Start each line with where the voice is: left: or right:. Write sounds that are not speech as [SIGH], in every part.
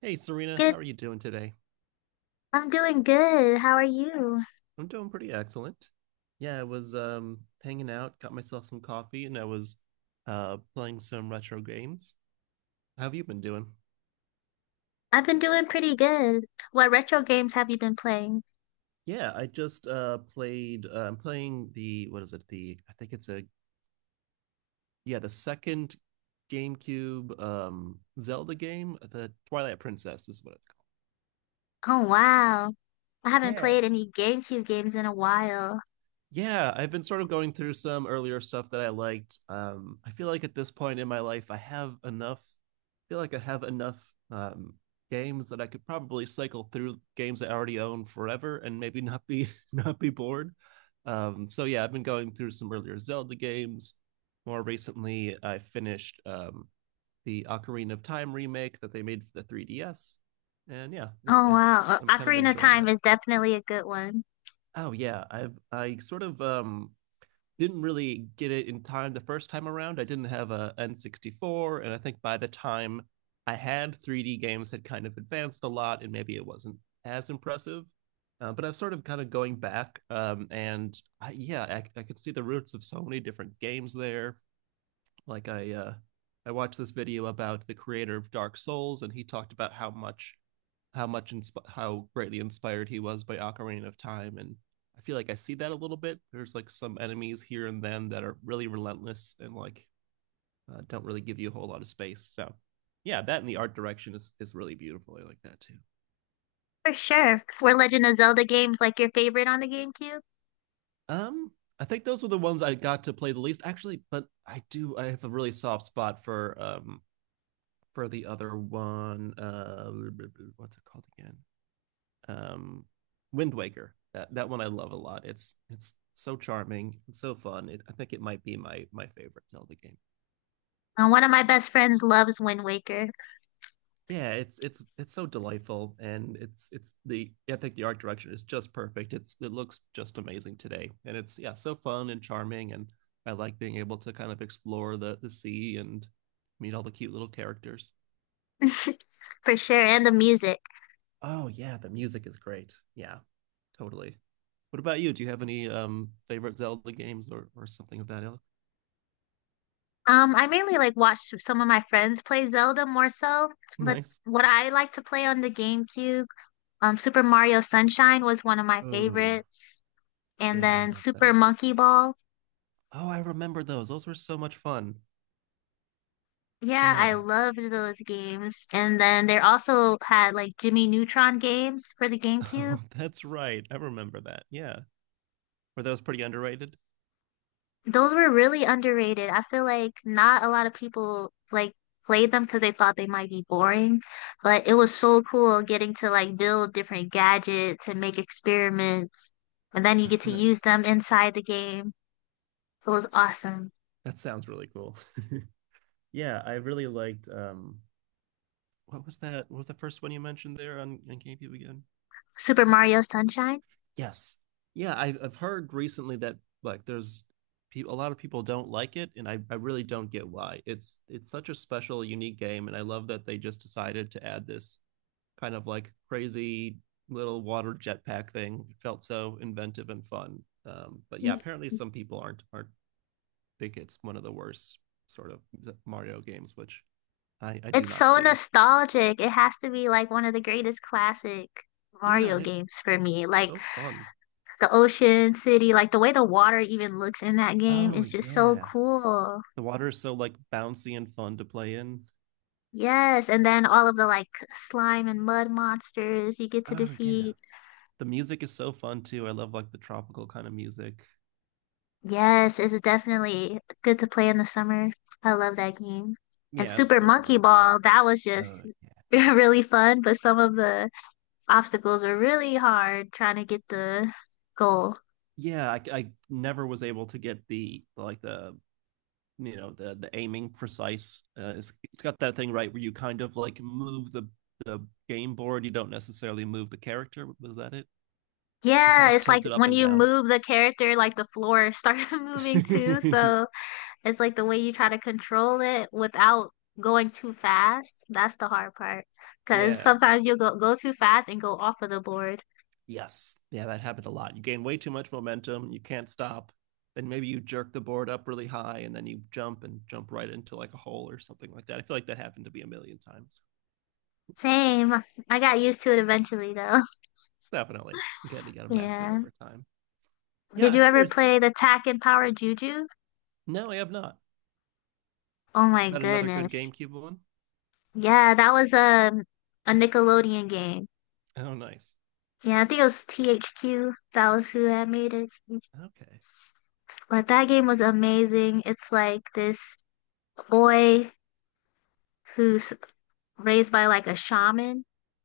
right: Hey Serena, how
left: Good.
right: are you doing today?
left: I'm doing good. How are you?
right: I'm doing pretty excellent. Yeah, I was hanging out, got myself some coffee, and I was playing some retro games. How have you been doing?
left: I've been doing pretty good. What retro games have you been playing?
right: Yeah, I just played I'm playing the what is it? The I think it's a yeah, the second GameCube Zelda game, the Twilight Princess is what it's called.
left: Oh, wow. I haven't
right: Yeah.
left: played any GameCube games in a while.
right: Yeah, I've been sort of going through some earlier stuff that I liked. I feel like at this point in my life, I have enough. I feel like I have enough um, games that I could probably cycle through games I already own forever and maybe not be [LAUGHS] not be bored. So yeah, I've been going through some earlier Zelda games. More recently, I finished the Ocarina of Time remake that they made for the 3DS, and yeah, it's
left: Oh,
right: it's
left: wow.
right: I'm kind of
left: Ocarina of
right: enjoying
left: Time
right: that.
left: is definitely a good one.
right: Oh yeah, I sort of didn't really get it in time the first time around. I didn't have a N64, and I think by the time I had 3D games had kind of advanced a lot, and maybe it wasn't as impressive. But I've sort of kind of going back, and yeah, I could see the roots of so many different games there. Like I watched this video about the creator of Dark Souls and he talked about how much how greatly inspired he was by Ocarina of Time, and I feel like I see that a little bit. There's like some enemies here and then that are really relentless and like don't really give you a whole lot of space. So yeah, that and the art direction is really beautiful. I like that too.
left: For sure. Were Legend of Zelda games like your favorite on the GameCube?
right: Um, I think those were the ones I got to play the least actually, but I have a really soft spot for the other one. What's it called again? Um, Wind Waker. That one I love a lot. It's so charming, it's so fun. It, I think it might be my my favorite Zelda game.
left: One of my best friends loves Wind Waker.
right: Yeah, it's so delightful, and it's the I think the art direction is just perfect. It's it looks just amazing today, and it's yeah so fun and charming, and I like being able to kind of explore the sea and meet all the cute little characters.
left: [LAUGHS] For sure, and the music.
right: Oh yeah, the music is great. Yeah, totally. What about you? Do you have any favorite Zelda games or something of that ilk?
left: I mainly like watch some of my friends play Zelda more so, but
right: Nice.
left: what I like to play on the GameCube. Super Mario Sunshine was one of my
right: Oh,
left: favorites, and
right: yeah, I
left: then
right: love
left: Super
right: that.
left: Monkey Ball.
right: Oh, I remember those. Those were so much fun.
left: Yeah, I
right: Yeah. [LAUGHS]
left: loved those games. And then they also had like Jimmy Neutron games for the GameCube.
right: Oh, that's right. I remember that. Yeah. Were those pretty underrated?
left: Those were really underrated. I feel like not a lot of people like played them because they thought they might be boring, but it was so cool getting to like build different gadgets and make experiments, and then you get
right: [LAUGHS]
left: to use
right: Nice.
left: them inside the game. It was awesome.
right: That sounds really cool. [LAUGHS] Yeah, I really liked what was that? What was the first one you mentioned there on GameCube again?
left: Super Mario Sunshine.
right: Yes. Yeah, I've heard recently that like there's people a lot of people don't like it, and I really don't get why. It's such a special, unique game, and I love that they just decided to add this kind of like crazy little water jetpack thing. It felt so inventive and fun. But yeah, apparently some people aren't think it's one of the worst sort of Mario games, which I do
left: It's
right: not
left: so
right: see.
left: nostalgic. It has to be like one of the greatest classic
right: Yeah,
left: Mario
right: and it,
left: games for me.
right: it's
left: Like
right: so fun.
left: the ocean city, like the way the water even looks in that game
right: Oh
left: is just so
right: yeah.
left: cool.
right: The water is so like bouncy and fun to play in.
left: Yes, and then all of the like slime and mud monsters you get to
right: Oh yeah.
left: defeat.
right: The music is so fun too. I love like the tropical kind of music.
left: Yes, it's definitely good to play in the summer. I love that game. And
right: Yeah, it's
left: Super
right: so
left: Monkey
right: delightful.
left: Ball, that was
right: Uh,
left: just [LAUGHS] really fun, but some of the obstacles were really hard trying to get the goal.
right: yeah, I never was able to get the like the you know the aiming precise. It's got that thing right where you kind of like move the game board. You don't necessarily move the character. Was that it? You kind
left: Yeah,
right: of
left: it's like
right: tilt it up
left: when
right: and
left: you
right: down.
left: move the character, like the floor [LAUGHS] starts moving too.
right: [LAUGHS]
left: So it's like the way you try to control it without going too fast. That's the hard part. Because
right: Yeah.
left: sometimes you'll go too fast and go off of the board.
right: Yes. Yeah, that happened a lot. You gain way too much momentum. You can't stop. Then maybe you jerk the board up really high and then you jump and jump right into like a hole or something like that. I feel like that happened to be a million times.
left: Same. I got used to it eventually though. [LAUGHS]
right: Definitely. Again, you got to master it
left: Yeah.
right: over time. Yeah,
left: Did you
right: I'm
left: ever
right: curious.
left: play the Tack and Power Juju?
right: No, I have not.
left: Oh my
right: Is that another good
left: goodness.
right: GameCube one?
left: Yeah, that was a Nickelodeon game.
right: Oh, nice.
left: Yeah, I think it was THQ. That was who had made it.
right: Okay.
left: But that game was amazing. It's like this boy who's raised by like a shaman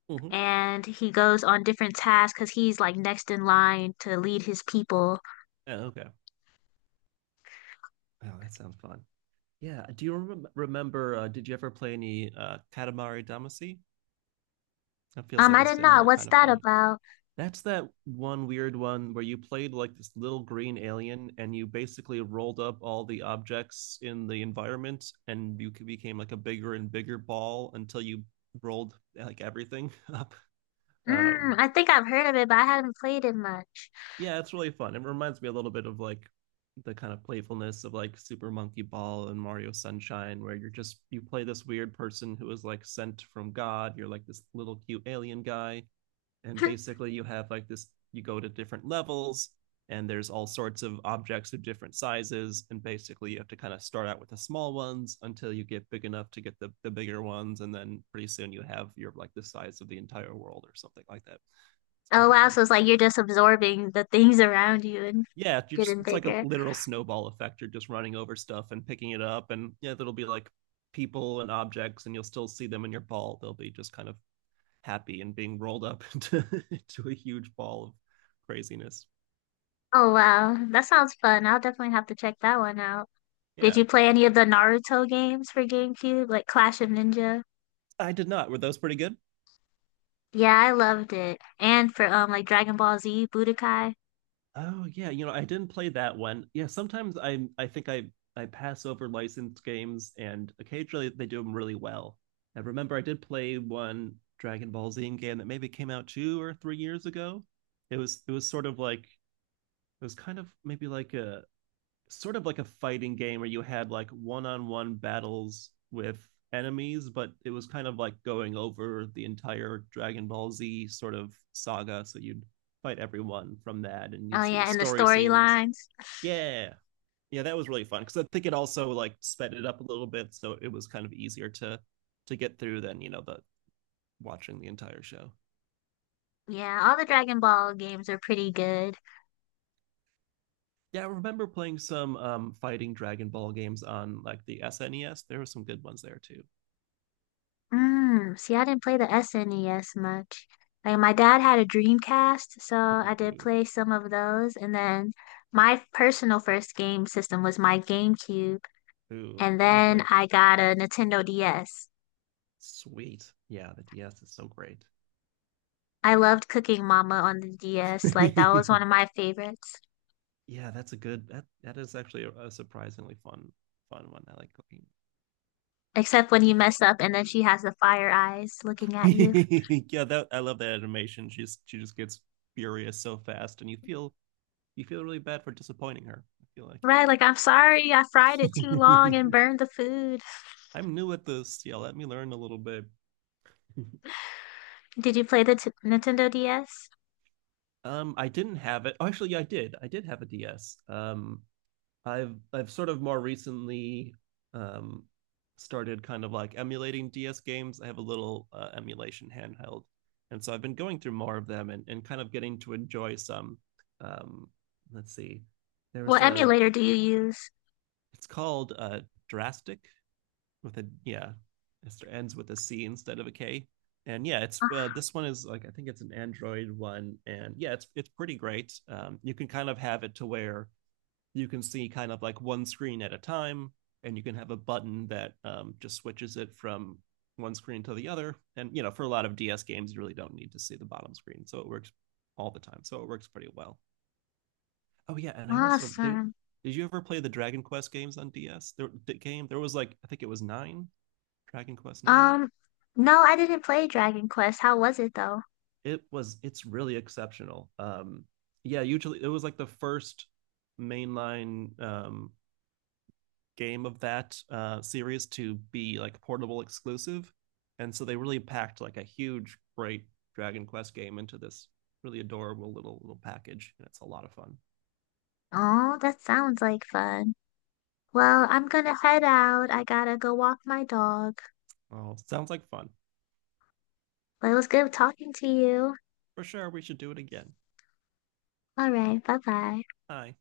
right: Mm-hmm.
left: and he goes on different tasks because he's like next in line to lead his people.
right: Yeah, okay. Oh, that sounds fun. Yeah. Do you remember? Did you ever play any Katamari Damacy? That feels like
left: I
right: a
left: didn't know.
right: similar
left: What's
right: kind of
left: that
right: fun.
left: about?
right: That's that one weird one where you played like this little green alien and you basically rolled up all the objects in the environment and you became like a bigger and bigger ball until you rolled like everything [LAUGHS] up. Um,
left: Mm, I think I've heard of it, but I haven't played it much.
right: yeah, it's really fun. It reminds me a little bit of like the kind of playfulness of like Super Monkey Ball and Mario Sunshine, where you're just you play this weird person who is like sent from God. You're like this little cute alien guy and
left: [LAUGHS]
right: basically you have like this you go to different levels and there's all sorts of objects of different sizes and basically you have to kind of start out with the small ones until you get big enough to get the bigger ones and then pretty soon you have you're like the size of the entire world or something like that, it's
left: Oh
right: very
left: wow,
right: fun,
left: so it's like you're just absorbing the things around you and
right: yeah you're just,
left: getting
right: it's like a
left: bigger.
right: literal snowball effect, you're just running over stuff and picking it up, and yeah there'll be like people and objects and you'll still see them in your ball, they'll be just kind of happy and being rolled up into, [LAUGHS] into a huge ball of craziness.
left: Oh wow, that sounds fun. I'll definitely have to check that one out. Did
right: Yeah.
left: you play any of the Naruto games for GameCube, like Clash of Ninja?
right: I did not. Were those pretty good?
left: Yeah, I loved it. And for like Dragon Ball Z, Budokai.
right: Oh yeah, you know, I didn't play that one. Yeah, sometimes I think I I pass over licensed games and occasionally they do them really well. I remember I did play one Dragon Ball Z game that maybe came out 2 or 3 years ago. It was sort of like it was kind of maybe like a sort of like a fighting game where you had like one-on-one battles with enemies, but it was kind of like going over the entire Dragon Ball Z sort of saga. So you'd fight everyone from that, and you'd
left: Oh
right: see the
left: yeah, and the
right: story scenes.
left: storylines.
right: Yeah, yeah, that was really fun because I think it also like sped it up a little bit, so it was kind of easier to get through than you know the watching the entire show.
left: Yeah, all the Dragon Ball games are pretty good.
right: Yeah, I remember playing some fighting Dragon Ball games on like the SNES. There were some good ones there too.
left: Mm, see, I didn't play the SNES much. Like my dad had a Dreamcast, so I did play some of those. And then my personal first game system was my GameCube,
right: Ooh,
left: and then
right: lovely.
left: I got a Nintendo DS.
right: Sweet. Yeah, the DS is so great.
left: I loved Cooking Mama on the DS. Like that was one of
right: [LAUGHS]
left: my favorites.
right: Yeah, that's a good that that is actually a surprisingly fun fun one. I like
left: Except when you mess up and then she has the fire eyes looking at you.
right: cooking. [LAUGHS] Yeah, that I love that animation. She just gets furious so fast and you feel really bad for disappointing her. I feel
left: Right, like I'm sorry, I fried it
right: like
left: too long and
right: [LAUGHS]
left: burned the food.
right: I'm new at this. Yeah, let me learn a little bit. [LAUGHS]
left: Did you play the t Nintendo DS?
right: I didn't have it. Oh, actually, yeah, I did. I did have a DS. I've sort of more recently um, started kind of like emulating DS games. I have a little emulation handheld, and so I've been going through more of them and kind of getting to enjoy some. Um, let's see, there's
left: What
right: a
left: emulator do you use?
right: it's called Drastic with a yeah, it ends with a C instead of a K, and yeah, it's
left: Ah,
right: this one is like I think it's an Android one, and yeah, it's pretty great. You can kind of have it to where you can see kind of like one screen at a time, and you can have a button that just switches it from one screen to the other. And you know, for a lot of DS games, you really don't need to see the bottom screen, so it works all the time. So it works pretty well. Oh yeah, and I also did.
left: awesome.
right: Did you ever play the Dragon Quest games on DS? There, the game there was like I think it was 9 Dragon Quest 9.
left: Um, no, I didn't play Dragon Quest. How was it though?
right: It was it's really exceptional. Yeah, usually it was like the first mainline game of that series to be like portable exclusive, and so they really packed like a huge, great Dragon Quest game into this really adorable little little package, and it's a lot of fun.
left: Oh, that sounds like fun.
right: Yeah.
left: Well, I'm gonna head out. I gotta go walk my dog.
right: Oh, sounds like fun
left: But it was good talking to you.
right: for sure. We should do it again.
left: All right, bye bye.
right: Hi.